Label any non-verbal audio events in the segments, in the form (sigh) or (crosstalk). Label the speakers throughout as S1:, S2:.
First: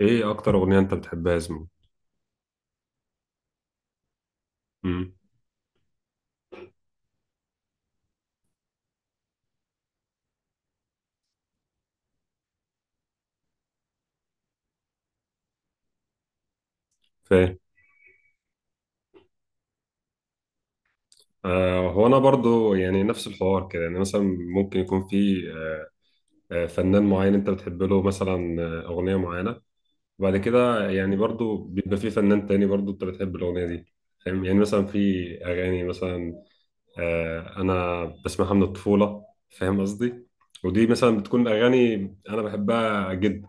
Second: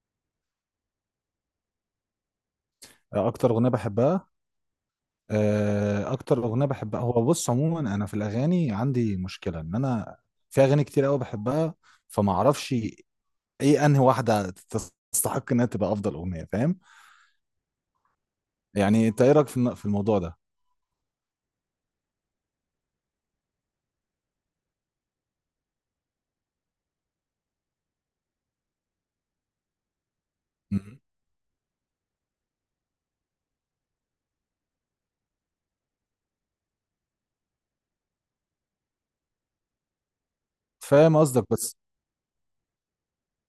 S1: ايه اكتر اغنيه انت بتحبها يا زميلي؟
S2: اكتر اغنيه بحبها.
S1: امم
S2: اكتر اغنيه بحبها، هو بص، عموما انا في الاغاني عندي مشكله ان انا في اغاني كتير قوي بحبها، فما اعرفش ايه انهي واحده تستحق انها تبقى افضل اغنيه، فاهم؟
S1: فاهم.
S2: يعني انت ايه رايك في في الموضوع ده؟
S1: آه، هو انا برضو يعني نفس الحوار كده، يعني مثلا ممكن يكون في فنان معين انت بتحب له، مثلا اغنيه معينه. وبعد كده
S2: مهم.
S1: يعني برضو بيبقى في فنان تاني برضو انت بتحب الاغنيه دي. فاهم. يعني مثلا في اغاني مثلا آه، انا بسمعها من الطفوله. فاهم قصدي؟ ودي مثلا
S2: فاهم قصدك،
S1: بتكون
S2: بس
S1: اغاني انا بحبها جدا.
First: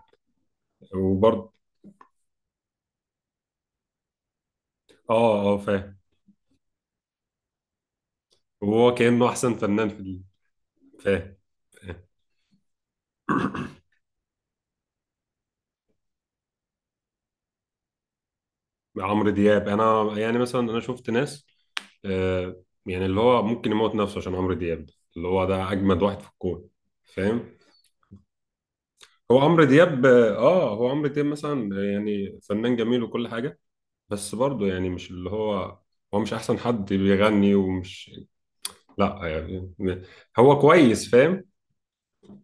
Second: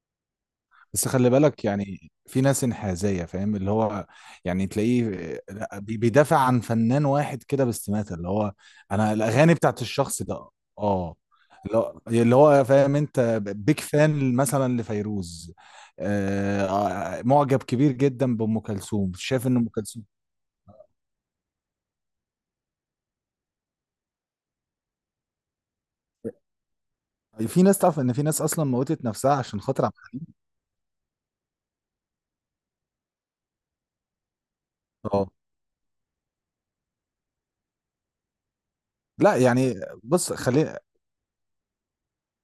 S2: بس خلي
S1: وبرضو
S2: بالك، يعني في ناس انحازية، فاهم؟ اللي هو يعني تلاقيه،
S1: اه اه
S2: لا،
S1: فاهم.
S2: بيدافع عن فنان واحد كده باستماتة، اللي هو
S1: وهو
S2: انا
S1: كانه احسن
S2: الاغاني بتاعت
S1: فنان في
S2: الشخص ده، اه،
S1: فاهم.
S2: اللي هو فاهم انت، بيك فان مثلا لفيروز. آه معجب كبير جدا بأم كلثوم،
S1: عمرو
S2: شايف ان
S1: دياب،
S2: ام كلثوم
S1: انا يعني مثلا انا شفت ناس آه، يعني اللي هو ممكن يموت نفسه عشان عمرو دياب، اللي هو ده اجمد واحد في الكون.
S2: يعني
S1: فاهم.
S2: في ناس، تعرف ان في ناس اصلا موتت نفسها عشان خاطر عبد الحليم.
S1: هو عمرو دياب مثلا يعني فنان جميل وكل حاجه، بس برضه يعني مش اللي
S2: اه،
S1: هو، هو مش احسن حد بيغني ومش، لا
S2: لا يعني،
S1: يعني،
S2: بص،
S1: هو
S2: خلي،
S1: كويس. فاهم.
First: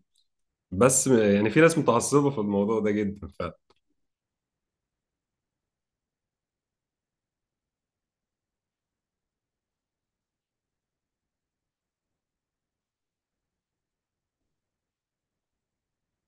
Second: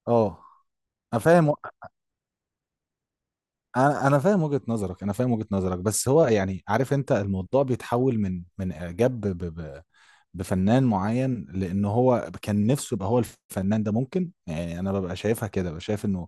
S2: اه.
S1: بس
S2: انا
S1: يعني
S2: فاهم،
S1: في ناس متعصبه في الموضوع ده جدا.
S2: انا فاهم وجهة نظرك، انا فاهم وجهة نظرك، بس هو يعني، عارف انت الموضوع بيتحول من اعجاب بفنان معين لان هو كان نفسه يبقى هو الفنان ده، ممكن يعني انا ببقى شايفها كده، ببقى شايف انه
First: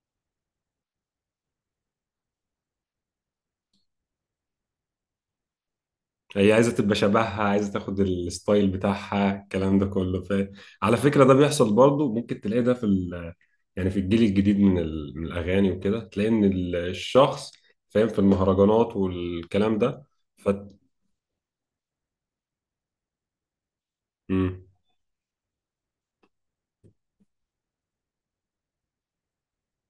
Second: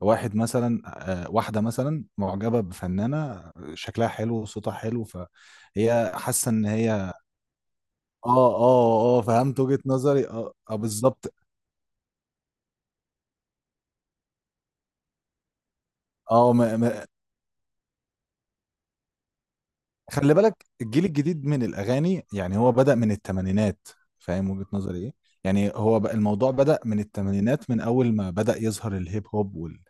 S2: واحد مثلا، واحده مثلا معجبه بفنانه شكلها حلو وصوتها حلو، فهي حاسه
S1: هي
S2: ان
S1: عايزة تبقى
S2: هي
S1: شبهها، عايزة تاخد
S2: اه،
S1: الستايل
S2: اه، اه،
S1: بتاعها،
S2: فهمت
S1: الكلام
S2: وجهة
S1: ده كله.
S2: نظري، اه، آه،
S1: على فكرة ده
S2: بالظبط.
S1: بيحصل برضه. ممكن تلاقي ده في يعني في الجيل الجديد من، من الأغاني وكده، تلاقي إن
S2: اه،
S1: الشخص فاهم في المهرجانات والكلام ده.
S2: خلي
S1: ف...
S2: بالك الجيل الجديد من الأغاني يعني هو بدأ من الثمانينات، فاهم
S1: مم.
S2: وجهة نظري إيه؟ يعني هو بقى الموضوع بدأ من الثمانينات، من أول ما بدأ يظهر الهيب هوب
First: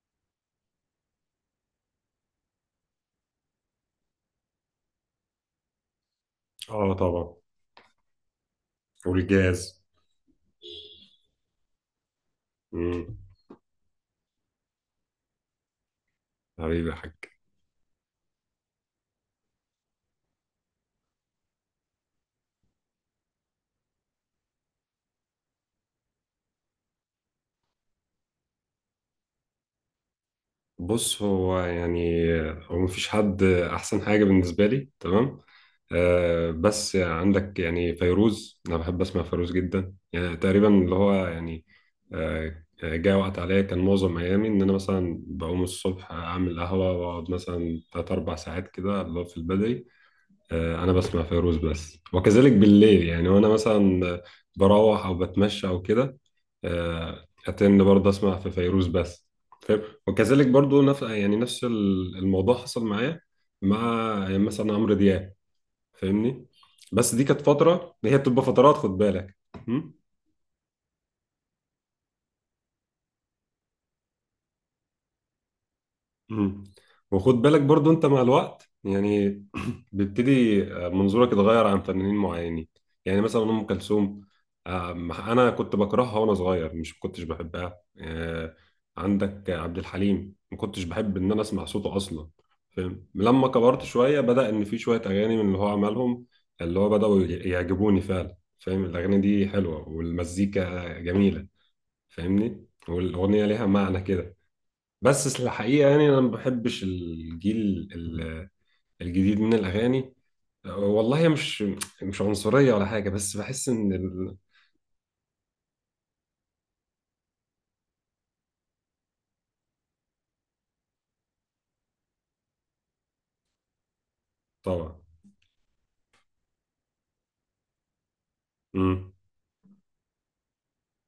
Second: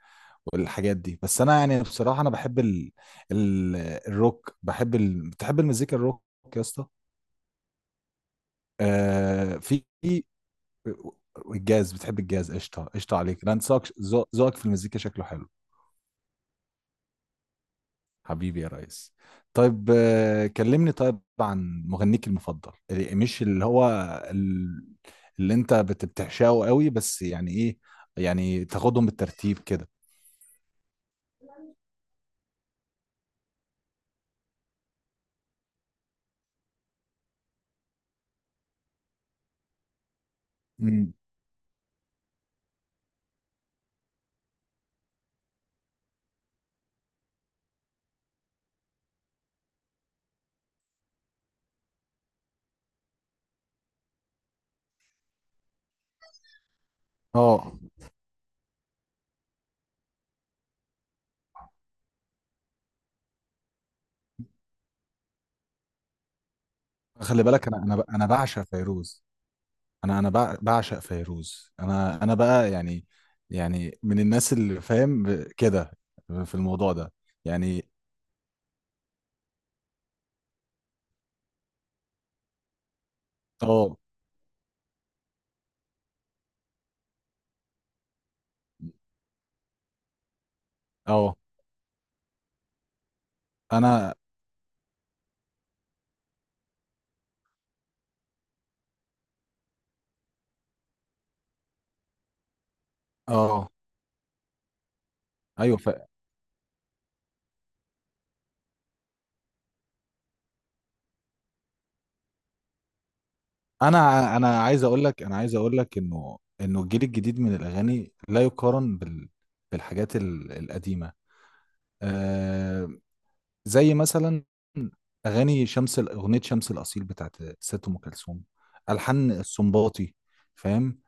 S2: والحاجات دي. بس أنا يعني بصراحة أنا بحب الروك، بحب بتحب المزيكا الروك يا اسطى؟
S1: اه طبعا. والجاز.
S2: في الجاز، بتحب الجاز؟ قشطة
S1: مم.
S2: قشطة عليك، أنا ذوقك، ذوقك في المزيكا شكله حلو،
S1: حبيبي يا حاج.
S2: حبيبي يا ريس. طيب، كلمني طيب عن مغنيك المفضل، مش اللي هو ال- اللي انت بتعشقه قوي، بس يعني ايه، يعني تاخدهم بالترتيب كده.
S1: بص، هو يعني هو مفيش حد أحسن حاجة بالنسبة لي، تمام. آه، بس عندك يعني فيروز، أنا بحب أسمع فيروز جدا، يعني تقريبا اللي
S2: مم.
S1: هو يعني آه، جاء وقت عليا كان معظم أيامي إن أنا مثلا بقوم الصبح أعمل قهوة وأقعد مثلا تلات أربع ساعات كده اللي هو في البدري، انا بسمع فيروز بس. وكذلك بالليل يعني وانا مثلا بروح او بتمشى او كده،
S2: اه،
S1: اتند برضه اسمع في فيروز بس. فاهم. وكذلك برضه نفس يعني نفس الموضوع حصل معايا مع يعني مثلا عمرو دياب. فاهمني؟ بس دي كانت
S2: خلي بالك،
S1: فترة، هي
S2: انا
S1: بتبقى
S2: بعشق
S1: فترات، خد
S2: فيروز،
S1: بالك. م؟
S2: بعشق فيروز، انا بقى يعني، يعني من الناس اللي فاهم كده في
S1: مم.
S2: الموضوع ده
S1: وخد بالك
S2: يعني.
S1: برضو انت مع الوقت يعني (clears throat) بيبتدي منظورك يتغير عن فنانين معينين. يعني مثلا ام
S2: اه،
S1: كلثوم، انا كنت بكرهها وانا صغير، مش ما كنتش بحبها. آه، عندك عبد الحليم ما كنتش بحب ان
S2: اه،
S1: انا اسمع صوته اصلا. فاهم. لما كبرت
S2: انا،
S1: شويه بدا ان في شويه اغاني من اللي هو عملهم اللي هو بداوا يعجبوني فعلا. فاهم. الاغاني دي حلوه والمزيكا جميله. فاهمني؟ والاغنيه ليها
S2: اه،
S1: معنى كده. بس
S2: ايوه.
S1: الحقيقة يعني أنا ما بحبش الجيل ال- الجديد من الأغاني. والله مش، مش عنصرية ولا حاجة، بس بحس إن
S2: انا عايز اقول لك، انا عايز اقول لك انه الجيل الجديد من الاغاني لا يقارن بالحاجات القديمه. آه زي مثلا
S1: طبعا.
S2: اغنيه شمس الاصيل بتاعت ست ام كلثوم،
S1: امم.
S2: الحان السنباطي، فاهم.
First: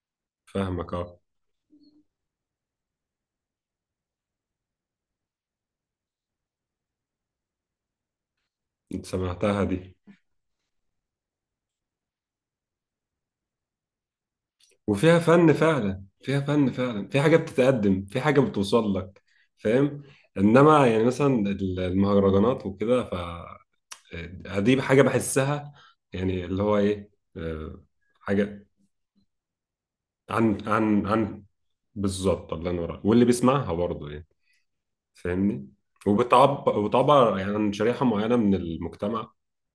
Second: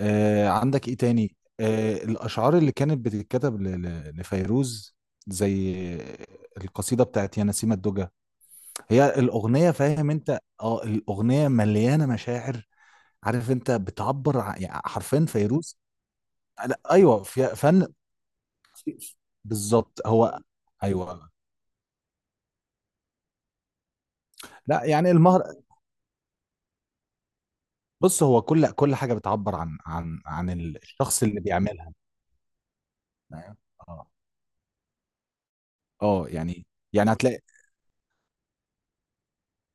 S2: عندك
S1: فاهمك
S2: ايه
S1: أه.
S2: تاني؟ الاشعار اللي كانت بتتكتب لفيروز، زي القصيده بتاعت يا نسيم الدجى،
S1: أنت
S2: هي
S1: سمعتها
S2: الاغنيه،
S1: دي؟
S2: فاهم انت؟ اه، الاغنيه مليانه مشاعر، عارف انت، بتعبر يعني
S1: وفيها
S2: حرفيا
S1: فن
S2: فيروز.
S1: فعلا، فيها فن
S2: لا (laughs)
S1: فعلا، في
S2: ايوه
S1: حاجة
S2: في فن،
S1: بتتقدم، في حاجة بتوصل
S2: في-
S1: لك. فاهم.
S2: بالظبط هو،
S1: إنما يعني
S2: ايوه.
S1: مثلا المهرجانات وكده، ف دي
S2: لا
S1: حاجة
S2: يعني المهر،
S1: بحسها، يعني اللي هو إيه آه،
S2: بص هو
S1: حاجة.
S2: كل حاجه بتعبر عن
S1: عن عن
S2: الشخص اللي
S1: عن
S2: بيعملها.
S1: بالظبط، الله ينور عليك. واللي بيسمعها
S2: اه،
S1: برضه يعني. فاهمني؟
S2: اه، يعني
S1: وبتعبر وتعبر
S2: هتلاقي،
S1: يعني عن شريحة معينة من المجتمع.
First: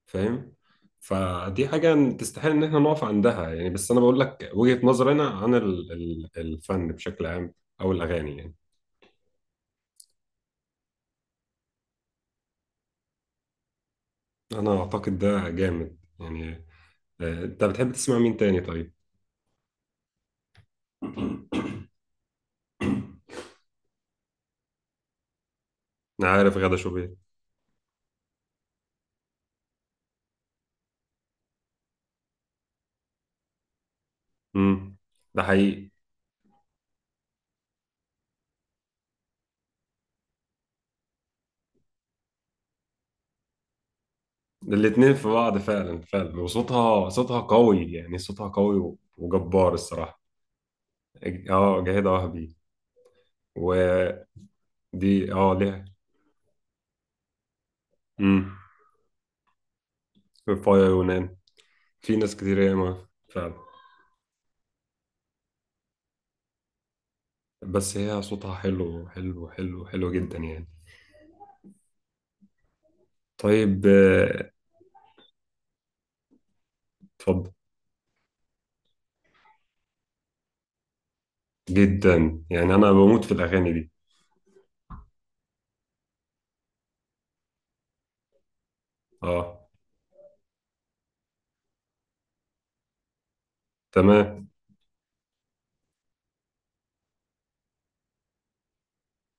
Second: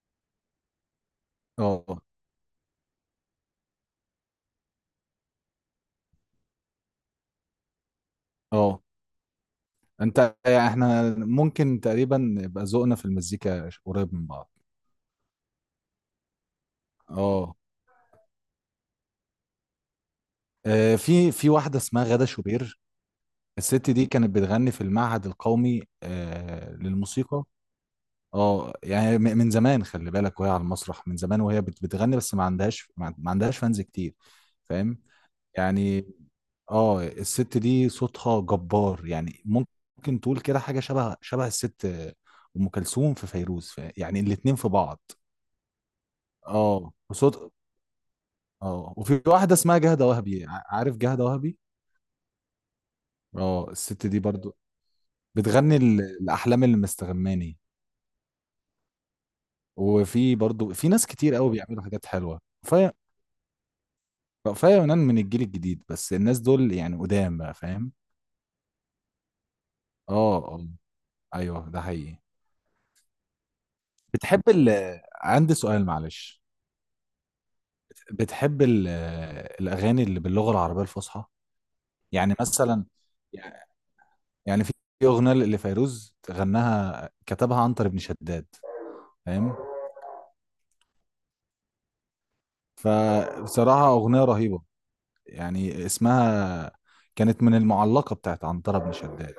S1: فاهم. فدي
S2: اه،
S1: حاجة تستحيل إن إحنا نقف عندها يعني، بس أنا بقول لك وجهة نظرنا عن الفن بشكل عام أو الأغاني يعني.
S2: اه. انت يعني احنا ممكن تقريبا يبقى ذوقنا في المزيكا قريب من بعض.
S1: أنا أعتقد ده جامد يعني. آه،
S2: اه.
S1: أنت بتحب تسمع مين تاني طيب؟
S2: في واحده اسمها غادة شوبير، الست دي كانت بتغني في المعهد القومي
S1: أنا عارف غادة شوبير.
S2: للموسيقى. اه يعني من زمان، خلي بالك، وهي على المسرح من زمان، وهي بتغني، بس ما عندهاش ما ما عندهاش فانز كتير،
S1: امم.
S2: فاهم؟
S1: ده حقيقي.
S2: يعني اه. الست دي صوتها جبار، يعني ممكن تقول كده حاجة شبه شبه الست أم كلثوم في فيروز، يعني الاتنين في بعض.
S1: الاتنين في بعض فعلا فعلا،
S2: اه،
S1: وصوتها، صوتها قوي يعني، صوتها
S2: اه
S1: قوي
S2: وفي واحدة
S1: وجبار
S2: اسمها جهدة
S1: الصراحة.
S2: وهبي، عارف جهدة وهبي؟
S1: اه جاهدة وهبي.
S2: اه الست دي
S1: ودي
S2: برضو
S1: اه
S2: بتغني
S1: ليها.
S2: الأحلام اللي مستغماني،
S1: امم.
S2: وفي برضو
S1: فايا
S2: في ناس
S1: يونان.
S2: كتير قوي بيعملوا حاجات
S1: في ناس
S2: حلوة.
S1: كتير ياما، فعلا.
S2: رأفاية يونان من الجيل الجديد، بس الناس دول يعني قدام بقى، فاهم.
S1: بس هي صوتها حلو حلو حلو حلو جدا
S2: اه،
S1: يعني.
S2: اه، ايوه ده حقيقي.
S1: طيب
S2: بتحب
S1: آه،
S2: ال عندي سؤال معلش،
S1: اتفضل.
S2: بتحب الأغاني اللي باللغة العربية الفصحى؟ يعني
S1: جدا يعني،
S2: مثلا،
S1: انا بموت في الاغاني دي.
S2: يعني في أغنية اللي فيروز غناها، كتبها عنتر بن شداد، فاهم،
S1: اه.
S2: فبصراحة أغنية
S1: تمام.
S2: رهيبة. يعني اسمها، كانت من المعلقة بتاعت عنتر بن شداد.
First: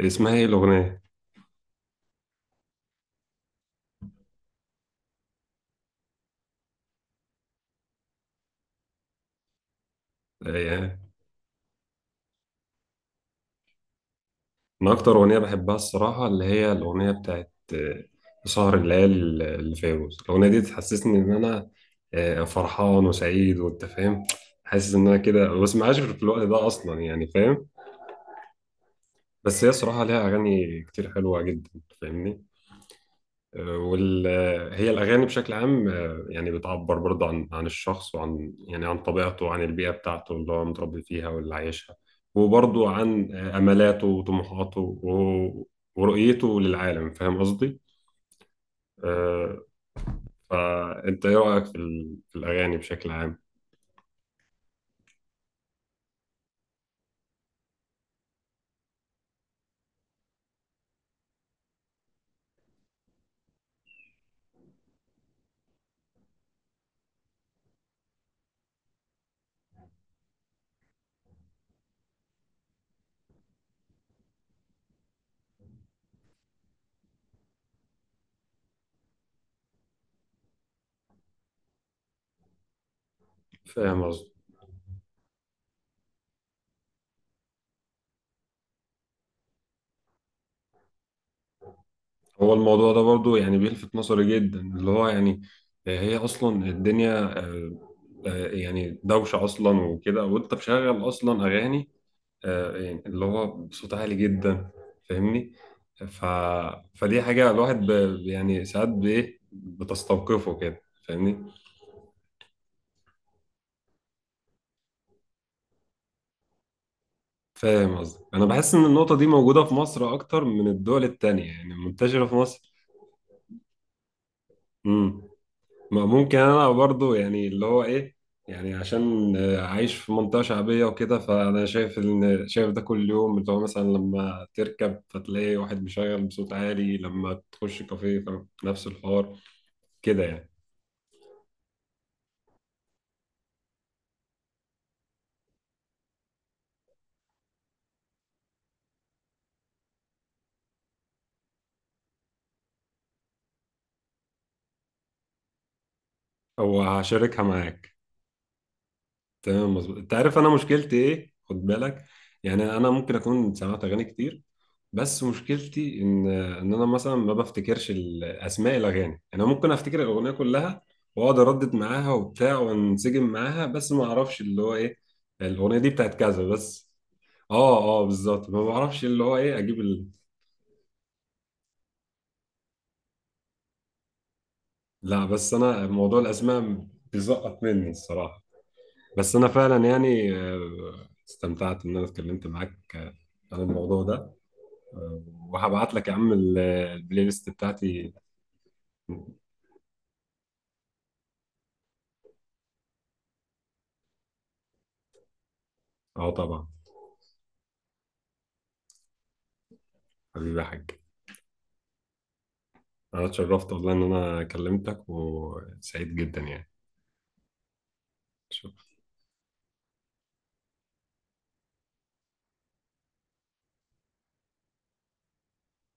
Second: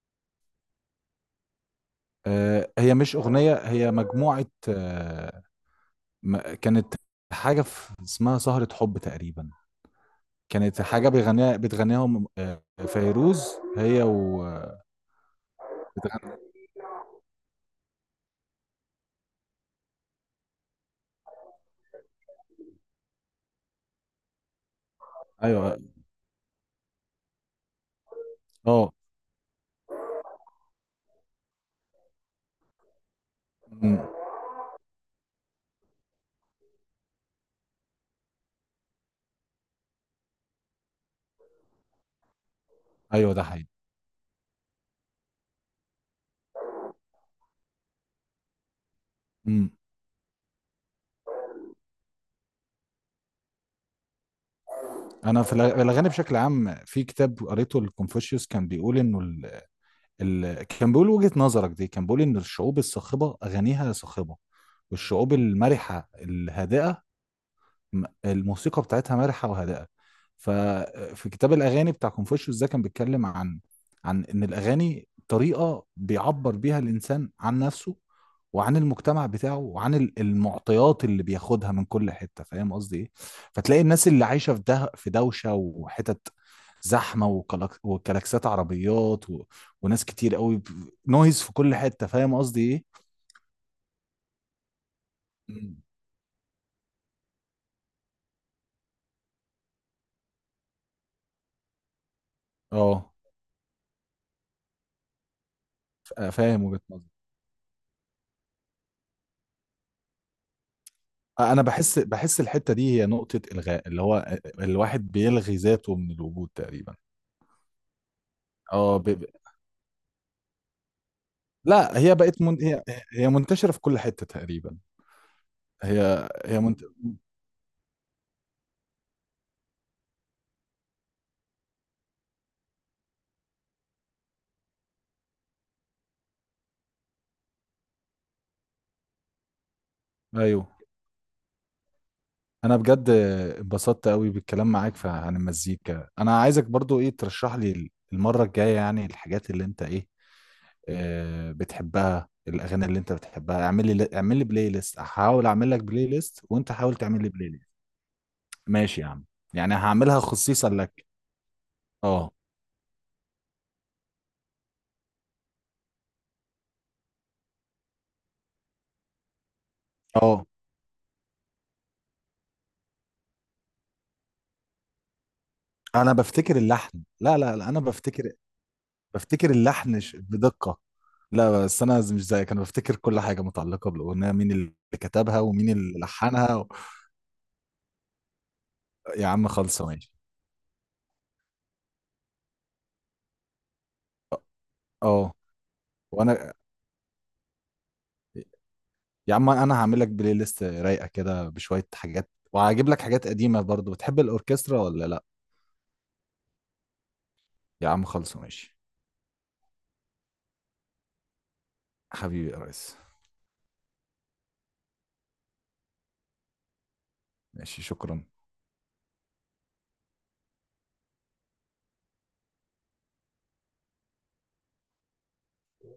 S1: اسمها ايه الاغنيه؟
S2: هي مش أغنية، هي مجموعة، كانت حاجة في، اسمها سهرة حب تقريبا.
S1: آه،
S2: كانت
S1: يعني
S2: حاجة بتغنيها فيروز، هي و
S1: انا اكتر اغنيه بحبها الصراحه،
S2: بتغني.
S1: اللي هي الاغنيه بتاعت آه، سهر الليالي اللي فيروز. الاغنيه دي تحسسني ان انا آه، فرحان وسعيد، وانت فاهم، حاسس ان انا كده. ما
S2: ايوه،
S1: بسمعهاش في الوقت ده اصلا يعني. فاهم.
S2: اه،
S1: بس هي صراحة ليها أغاني كتير حلوة جدا. فاهمني؟ آه،
S2: أمم،
S1: وال آه، هي الأغاني بشكل عام آه، يعني بتعبر برضه عن عن الشخص، وعن يعني عن طبيعته، وعن البيئة بتاعته اللي هو متربي فيها واللي عايشها. وبرضه عن
S2: ايوه ده
S1: آه،
S2: حقيقي.
S1: أملاته وطموحاته و- ورؤيته للعالم. فاهم قصدي؟ آه،
S2: أمم.
S1: فأنت إيه رأيك في في الأغاني بشكل عام؟
S2: انا في الاغاني بشكل عام، في كتاب قريته لكونفوشيوس، كان بيقول انه كان بيقول وجهة نظرك دي، كان بيقول ان الشعوب الصاخبة اغانيها صاخبة، والشعوب المرحة الهادئة الموسيقى بتاعتها مرحه وهادئه. ففي كتاب الاغاني بتاع كونفوشيوس ده كان بيتكلم عن ان الاغاني طريقه بيعبر بيها الانسان عن نفسه، وعن المجتمع بتاعه، وعن المعطيات اللي بياخدها من كل حته، فاهم قصدي ايه؟ فتلاقي
S1: فاهم
S2: الناس اللي
S1: قصدي؟
S2: عايشه في ده، في دوشه وحتت زحمه، وكلاكسات عربيات وناس كتير قوي نويز في كل حته، فاهم
S1: هو
S2: قصدي
S1: الموضوع ده
S2: ايه؟
S1: برضو يعني بيلفت نظري جدا اللي هو يعني
S2: مم.
S1: آه، هي اصلا الدنيا آه، آه، يعني دوشة اصلا وكده. وانت مشغل اصلا اغاني آه، يعني
S2: اه،
S1: اللي هو بصوت عالي جدا. فاهمني؟ ف...
S2: فاهم وجهة نظرك.
S1: فدي حاجة الواحد يعني ساعات بايه بتستوقفه كده. فاهمني؟
S2: انا بحس، الحته دي هي نقطه الغاء، اللي هو الواحد بيلغي ذاته من الوجود تقريبا.
S1: فاهم قصدي؟ انا بحس ان
S2: اه،
S1: النقطة دي موجودة في مصر اكتر من الدول التانية، يعني
S2: لا، هي
S1: منتشرة في
S2: بقت من،
S1: مصر.
S2: هي، هي منتشره في كل حته تقريبا،
S1: امم. ما
S2: هي
S1: ممكن
S2: هي
S1: انا
S2: منت،
S1: برضو يعني اللي هو ايه، يعني عشان آه، عايش في منطقة شعبية وكده، فانا شايف ان ده كل يوم، اللي هو مثلا لما تركب فتلاقي واحد مشغل بصوت عالي، لما تخش كافيه فنفس الحوار كده يعني.
S2: ايوه. انا بجد اتبسطت قوي بالكلام معاك عن المزيكا. انا عايزك برضو ايه، ترشح لي المره الجايه يعني الحاجات اللي انت ايه بتحبها، الاغاني اللي انت بتحبها. اعمل لي بلاي ليست، هحاول اعمل لك بلاي ليست، وانت
S1: او
S2: حاول تعمل لي
S1: هشاركها
S2: بلاي ليست.
S1: معاك.
S2: ماشي يا عم، يعني
S1: تمام، مظبوط. انت
S2: هعملها
S1: عارف انا
S2: خصيصا
S1: مشكلتي
S2: لك.
S1: ايه؟ خد بالك،
S2: اه،
S1: يعني انا ممكن اكون سمعت اغاني كتير، بس مشكلتي ان انا مثلا ما بفتكرش اسماء الاغاني. يعني انا ممكن افتكر الاغنيه
S2: اه،
S1: كلها واقعد اردد معاها وبتاع وانسجم معاها، بس ما اعرفش اللي هو ايه، الاغنيه دي
S2: انا
S1: بتاعت كذا
S2: بفتكر
S1: بس.
S2: اللحن. لا، لا، لا،
S1: اه
S2: انا
S1: اه
S2: بفتكر
S1: بالظبط. ما بعرفش اللي هو
S2: بفتكر
S1: ايه اجيب
S2: اللحن بدقة. لا، بس انا مش زيك، انا بفتكر كل حاجة متعلقة بالاغنية، مين اللي
S1: لا،
S2: كتبها
S1: بس
S2: ومين
S1: انا
S2: اللي
S1: موضوع
S2: لحنها
S1: الاسماء بيزقط مني الصراحه.
S2: يا
S1: بس انا
S2: عم خلصة
S1: فعلا
S2: ماشي.
S1: يعني آه، استمتعت ان انا اتكلمت معاك آه، عن الموضوع ده.
S2: اه،
S1: آه،
S2: آه.
S1: وهبعت لك يا عم
S2: وانا
S1: البلاي ليست بتاعتي.
S2: يا عم، انا هعمل لك بلاي ليست رايقة كده بشوية حاجات، وهجيب لك حاجات قديمة برضو. بتحب الاوركسترا ولا لا؟
S1: اه طبعا.
S2: يا عم خلصة ماشي.
S1: حبيبي يا حاج.
S2: حبيبي يا ريس.
S1: انا اتشرفت والله ان انا كلمتك وسعيد جدا يعني.
S2: ماشي، شكرا.
S1: شكرا.